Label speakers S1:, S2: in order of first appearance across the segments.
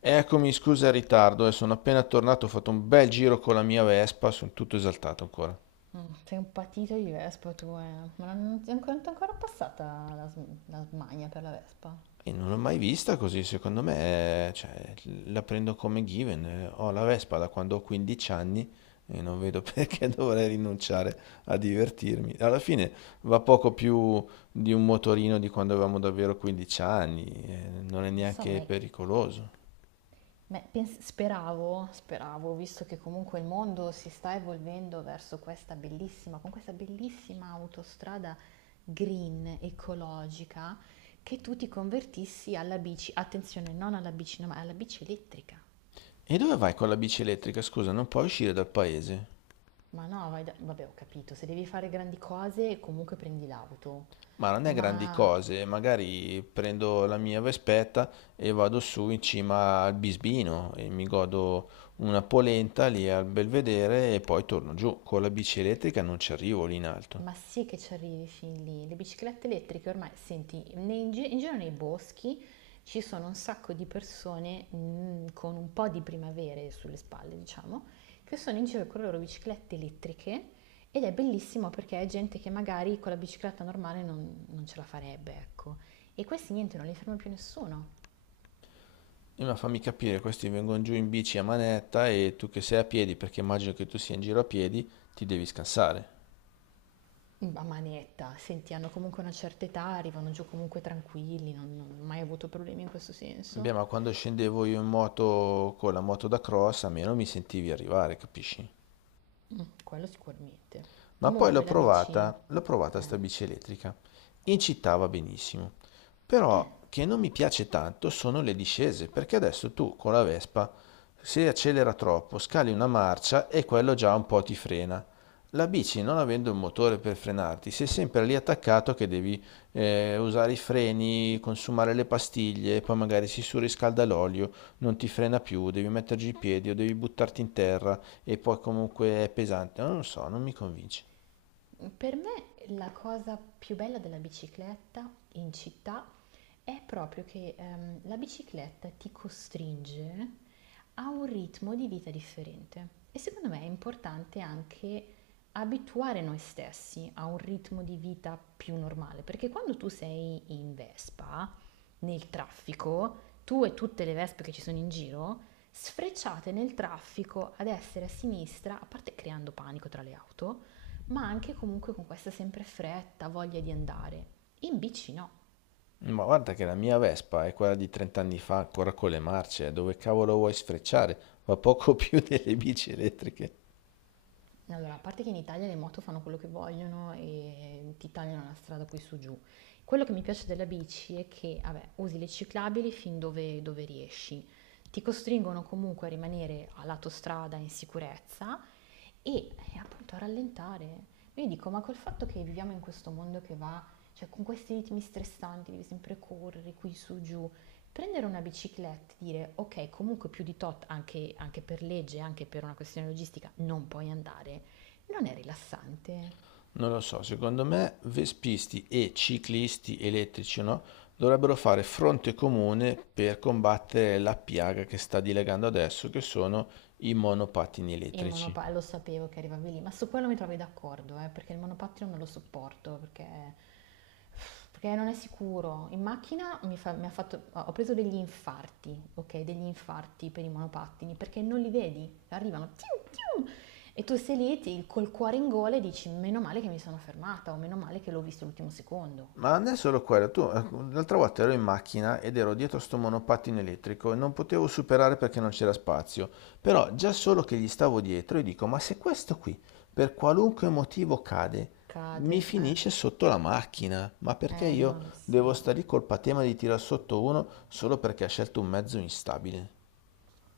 S1: Eccomi, scusa il ritardo, sono appena tornato, ho fatto un bel giro con la mia Vespa, sono tutto esaltato ancora.
S2: Mm, sei un patito di vespa tu, eh. Ma non ti è ancora, non ti è ancora passata la, la smania per la vespa?
S1: E non l'ho mai vista così, secondo me, la prendo come given. Ho la Vespa da quando ho 15 anni e non vedo perché dovrei rinunciare a divertirmi. Alla fine va poco più di un motorino di quando avevamo davvero 15 anni, non è
S2: Lo so,
S1: neanche pericoloso.
S2: ma speravo, speravo, visto che comunque il mondo si sta evolvendo verso questa bellissima, con questa bellissima autostrada green, ecologica, che tu ti convertissi alla bici, attenzione, non alla bici, no, ma alla bici elettrica.
S1: E dove vai con la bici elettrica? Scusa, non puoi uscire dal paese?
S2: Ma no, vabbè, ho capito, se devi fare grandi cose, comunque prendi l'auto.
S1: Ma non è grandi
S2: Ma
S1: cose, magari prendo la mia vespetta e vado su in cima al Bisbino e mi godo una polenta lì al Belvedere e poi torno giù. Con la bici elettrica non ci arrivo lì in alto.
S2: Ma sì che ci arrivi fin lì, le biciclette elettriche ormai, senti, in giro nei boschi ci sono un sacco di persone con un po' di primavere sulle spalle, diciamo, che sono in giro con le loro biciclette elettriche, ed è bellissimo perché è gente che magari con la bicicletta normale non ce la farebbe, ecco. E questi niente, non li ferma più nessuno.
S1: E ma fammi capire, questi vengono giù in bici a manetta e tu che sei a piedi, perché immagino che tu sia in giro a piedi, ti devi scansare.
S2: A manetta, senti, hanno comunque una certa età, arrivano giù comunque tranquilli, non ho mai avuto problemi in questo senso.
S1: Beh, ma quando scendevo io in moto con la moto da cross, almeno mi sentivi arrivare, capisci?
S2: Mm, quello sicuramente.
S1: Ma poi
S2: Comunque la bici, eh,
S1: l'ho provata sta bici elettrica. In città va benissimo. Però che non mi piace tanto sono le discese, perché adesso tu con la Vespa, se accelera troppo, scali una marcia e quello già un po' ti frena. La bici, non avendo un motore per frenarti, sei sempre lì attaccato che devi usare i freni, consumare le pastiglie, poi magari si surriscalda l'olio, non ti frena più, devi metterci i piedi o devi buttarti in terra e poi comunque è pesante. Non lo so, non mi convince.
S2: per me la cosa più bella della bicicletta in città è proprio che la bicicletta ti costringe a un ritmo di vita differente e secondo me è importante anche abituare noi stessi a un ritmo di vita più normale, perché quando tu sei in Vespa, nel traffico, tu e tutte le Vespe che ci sono in giro, sfrecciate nel traffico a destra e a sinistra, a parte creando panico tra le auto, ma anche comunque con questa sempre fretta, voglia di andare. In bici no.
S1: Ma guarda che la mia Vespa è quella di 30 anni fa, ancora con le marce, dove cavolo vuoi sfrecciare? Va poco più delle bici elettriche.
S2: Allora, a parte che in Italia le moto fanno quello che vogliono e ti tagliano la strada qui su giù. Quello che mi piace della bici è che, vabbè, usi le ciclabili fin dove, dove riesci. Ti costringono comunque a rimanere a lato strada in sicurezza, e appunto rallentare. Io dico, ma col fatto che viviamo in questo mondo che va, cioè con questi ritmi stressanti, devi sempre correre qui su giù, prendere una bicicletta e dire, ok, comunque più di tot, anche, anche per legge, anche per una questione logistica, non puoi andare, non è rilassante.
S1: Non lo so, secondo me vespisti e ciclisti elettrici, no? Dovrebbero fare fronte comune per combattere la piaga che sta dilegando adesso, che sono i monopattini
S2: Il
S1: elettrici.
S2: monopa lo sapevo che arrivavi lì, ma su quello mi trovi d'accordo, perché il monopattino non lo sopporto, perché, perché non è sicuro. In macchina mi fa- mi ha fatto- ho preso degli infarti, ok? Degli infarti per i monopattini, perché non li vedi, arrivano, tium, tium, e tu sei lì col cuore in gola e dici, meno male che mi sono fermata, o meno male che l'ho visto l'ultimo secondo.
S1: Ma non è solo quello, tu l'altra volta ero in macchina ed ero dietro a sto monopattino elettrico e non potevo superare perché non c'era spazio, però già solo che gli stavo dietro e dico, ma se questo qui per qualunque motivo cade, mi
S2: Cade,
S1: finisce sotto la macchina, ma perché
S2: eh
S1: io
S2: no, lo so.
S1: devo stare lì col patema di tirar sotto uno solo perché ha scelto un mezzo instabile?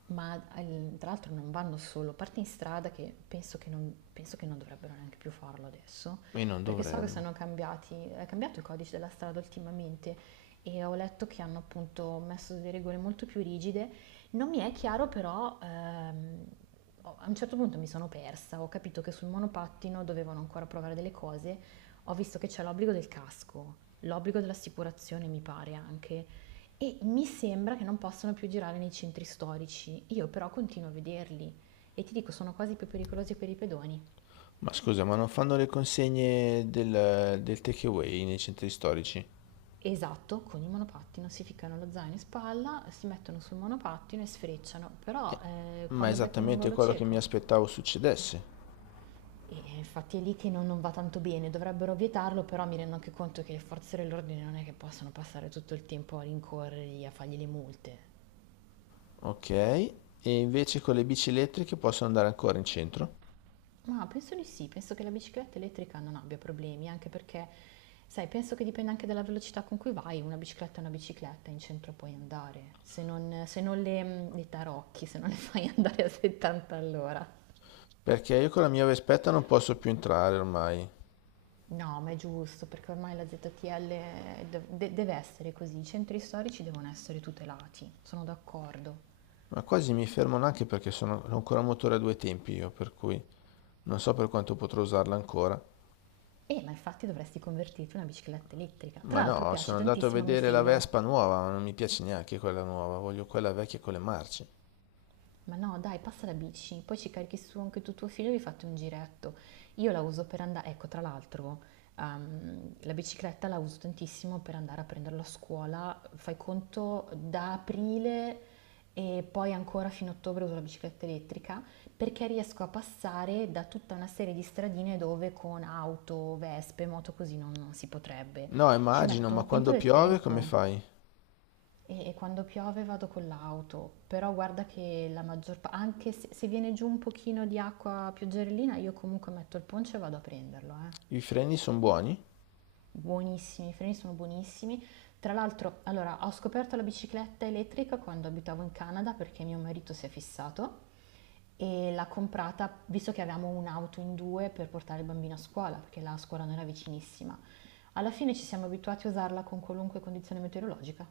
S2: Ma tra l'altro non vanno solo, parte in strada che penso che non dovrebbero neanche più farlo adesso,
S1: E non
S2: perché so che
S1: dovrebbero.
S2: sono cambiati, è cambiato il codice della strada ultimamente e ho letto che hanno appunto messo delle regole molto più rigide. Non mi è chiaro però, a un certo punto mi sono persa, ho capito che sul monopattino dovevano ancora provare delle cose, ho visto che c'è l'obbligo del casco, l'obbligo dell'assicurazione mi pare anche, e mi sembra che non possano più girare nei centri storici. Io però continuo a vederli e ti dico, sono quasi più pericolosi per i pedoni.
S1: Ma scusa, ma non fanno le consegne del takeaway nei centri storici?
S2: Esatto, con i monopattino si ficcano lo zaino in spalla, si mettono sul monopattino e sfrecciano, però
S1: Eh, Ma è
S2: quando becchi un
S1: esattamente
S2: angolo
S1: quello che mi
S2: cieco.
S1: aspettavo succedesse.
S2: Infatti è lì che non, non va tanto bene, dovrebbero vietarlo, però mi rendo anche conto che le forze dell'ordine non è che possono passare tutto il tempo a rincorrerli, a fargli le multe.
S1: Ok, e invece con le bici elettriche posso andare ancora in centro?
S2: Ma penso di sì, penso che la bicicletta elettrica non abbia problemi, anche perché, sai, penso che dipenda anche dalla velocità con cui vai, una bicicletta è una bicicletta, in centro puoi andare, se non, se non le, le tarocchi, se non le fai andare a 70 all'ora.
S1: Perché io con la mia Vespetta non posso più entrare ormai.
S2: No, ma è giusto, perché ormai la ZTL deve essere così, i centri storici devono essere tutelati, sono d'accordo.
S1: Ma quasi mi fermano anche perché sono ho ancora un motore a due tempi io, per cui non so per quanto potrò usarla ancora.
S2: E ma infatti dovresti convertirti in una bicicletta elettrica.
S1: Ma
S2: Tra l'altro
S1: no, sono
S2: piace
S1: andato a
S2: tantissimo a mio
S1: vedere la
S2: figlio.
S1: Vespa nuova, ma non mi piace neanche quella nuova, voglio quella vecchia con le marce.
S2: Ma no, dai, passa la bici, poi ci carichi su anche tu tuo figlio e vi fate un giretto. Io la uso per andare, ecco, tra l'altro, la bicicletta la uso tantissimo per andare a prenderlo a scuola. Fai conto da aprile e poi ancora fino a ottobre uso la bicicletta elettrica perché riesco a passare da tutta una serie di stradine dove con auto, vespe, moto così non si potrebbe.
S1: No,
S2: Ci
S1: immagino,
S2: metto
S1: ma
S2: un quinto
S1: quando
S2: del
S1: piove come
S2: tempo.
S1: fai?
S2: E quando piove vado con l'auto, però guarda che la maggior pa anche se se viene giù un pochino di acqua pioggerellina, io comunque metto il poncho e vado a prenderlo, eh.
S1: I freni sono buoni?
S2: Buonissimi, i freni sono buonissimi. Tra l'altro, allora, ho scoperto la bicicletta elettrica quando abitavo in Canada perché mio marito si è fissato e l'ha comprata, visto che avevamo un'auto in 2 per portare il bambino a scuola, perché la scuola non era vicinissima. Alla fine ci siamo abituati a usarla con qualunque condizione meteorologica.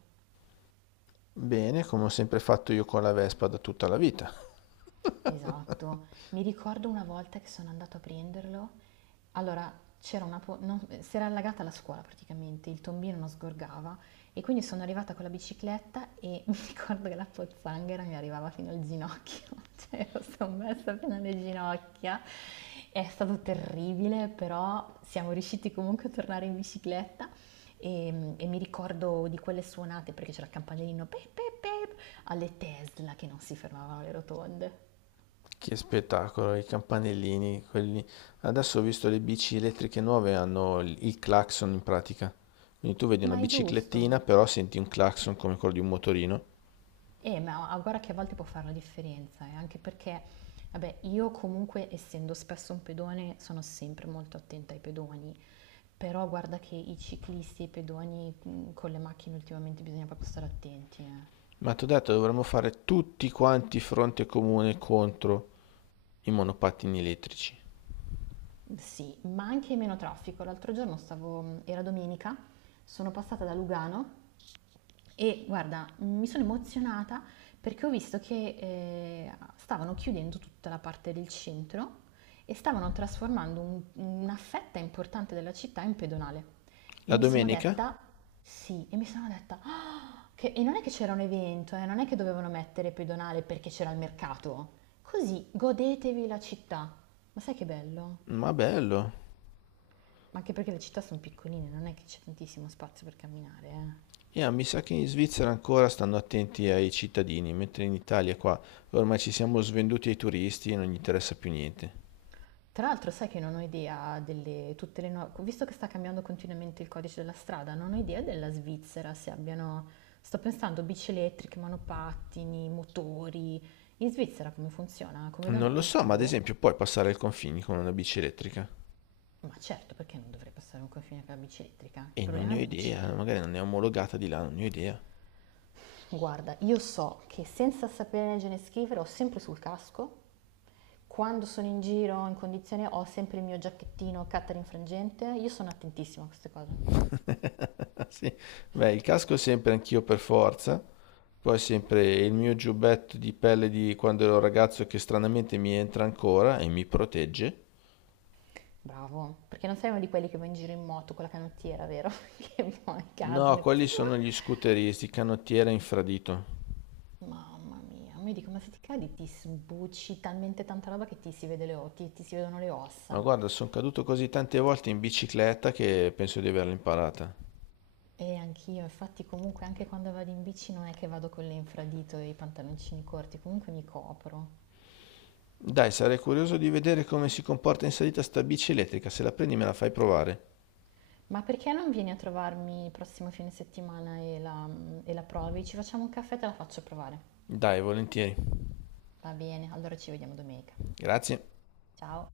S1: Bene, come ho sempre fatto io con la Vespa da tutta la vita.
S2: Esatto. Mi ricordo una volta che sono andato a prenderlo. Allora, c'era una po- non- si era allagata la scuola praticamente, il tombino non sgorgava e quindi sono arrivata con la bicicletta e mi ricordo che la pozzanghera mi arrivava fino al ginocchio, cioè ero sommersa fino alle ginocchia. È stato terribile, però siamo riusciti comunque a tornare in bicicletta e mi ricordo di quelle suonate perché c'era il campanellino pep pep pep alle Tesla che non si fermavano le rotonde.
S1: Che spettacolo, i campanellini, quelli. Adesso ho visto le bici elettriche nuove, hanno il clacson in pratica. Quindi tu vedi una
S2: Ma è giusto.
S1: biciclettina, però senti un clacson come quello di un motorino.
S2: Ma guarda che a volte può fare la differenza, anche perché, vabbè, io comunque, essendo spesso un pedone, sono sempre molto attenta ai pedoni, però guarda che i ciclisti e i pedoni con le macchine ultimamente bisogna proprio stare attenti, eh.
S1: Ma ti ho detto, dovremmo fare tutti quanti fronte comune contro i monopattini elettrici.
S2: Sì, ma anche meno traffico. L'altro giorno stavo, era domenica, sono passata da Lugano. E guarda, mi sono emozionata perché ho visto che stavano chiudendo tutta la parte del centro e stavano trasformando una fetta importante della città in pedonale. E
S1: La
S2: mi sono
S1: domenica?
S2: detta, sì, e mi sono detta, "Ah!" E non è che c'era un evento, non è che dovevano mettere pedonale perché c'era il mercato. Così godetevi la città. Ma sai che bello?
S1: Ma bello.
S2: Anche perché le città sono piccoline, non è che c'è tantissimo spazio per camminare, eh.
S1: Yeah, mi sa che in Svizzera ancora stanno attenti ai cittadini, mentre in Italia qua ormai ci siamo svenduti ai turisti e non gli interessa più niente.
S2: Tra l'altro sai che non ho idea delle tutte le nuove, visto che sta cambiando continuamente il codice della strada, non ho idea della Svizzera se abbiano, sto pensando bici elettriche, monopattini, motori. In Svizzera come funziona? Come da
S1: Non lo
S2: noi?
S1: so, ma ad
S2: Boh.
S1: esempio puoi passare il confine con una bici elettrica.
S2: Ma certo, perché non dovrei passare un confine con la bici elettrica? Che
S1: E non
S2: problema
S1: ne ho
S2: bici
S1: idea,
S2: è?
S1: magari non è omologata di là, non ne ho idea.
S2: Guarda, io so che senza sapere leggere e scrivere ho sempre sul casco, quando sono in giro in condizione ho sempre il mio giacchettino Catering frangente, io sono attentissima a queste cose.
S1: Sì, beh, il casco sempre anch'io per forza, poi sempre il mio giubbetto di pelle di quando ero ragazzo che stranamente mi entra ancora e mi protegge.
S2: Bravo, perché non sei uno di quelli che va in giro in moto con la canottiera, vero? Che poi
S1: No,
S2: cadono e...
S1: quelli sono gli scooteristi, canottiera infradito.
S2: Mamma mia, mi dico, ma se ti cadi ti sbucci talmente tanta roba che ti si vede le, ti, ti si vedono le
S1: Ma
S2: ossa.
S1: guarda, sono caduto così tante volte in bicicletta che penso di averla imparata.
S2: E anch'io, infatti comunque anche quando vado in bici non è che vado con l'infradito e i pantaloncini corti, comunque mi copro.
S1: Dai, sarei curioso di vedere come si comporta in salita sta bici elettrica. Se la prendi me la fai provare.
S2: Ma perché non vieni a trovarmi il prossimo fine settimana e la provi? Ci facciamo un caffè e te la faccio provare.
S1: Dai, volentieri.
S2: Va bene, allora ci vediamo domenica.
S1: Grazie.
S2: Ciao!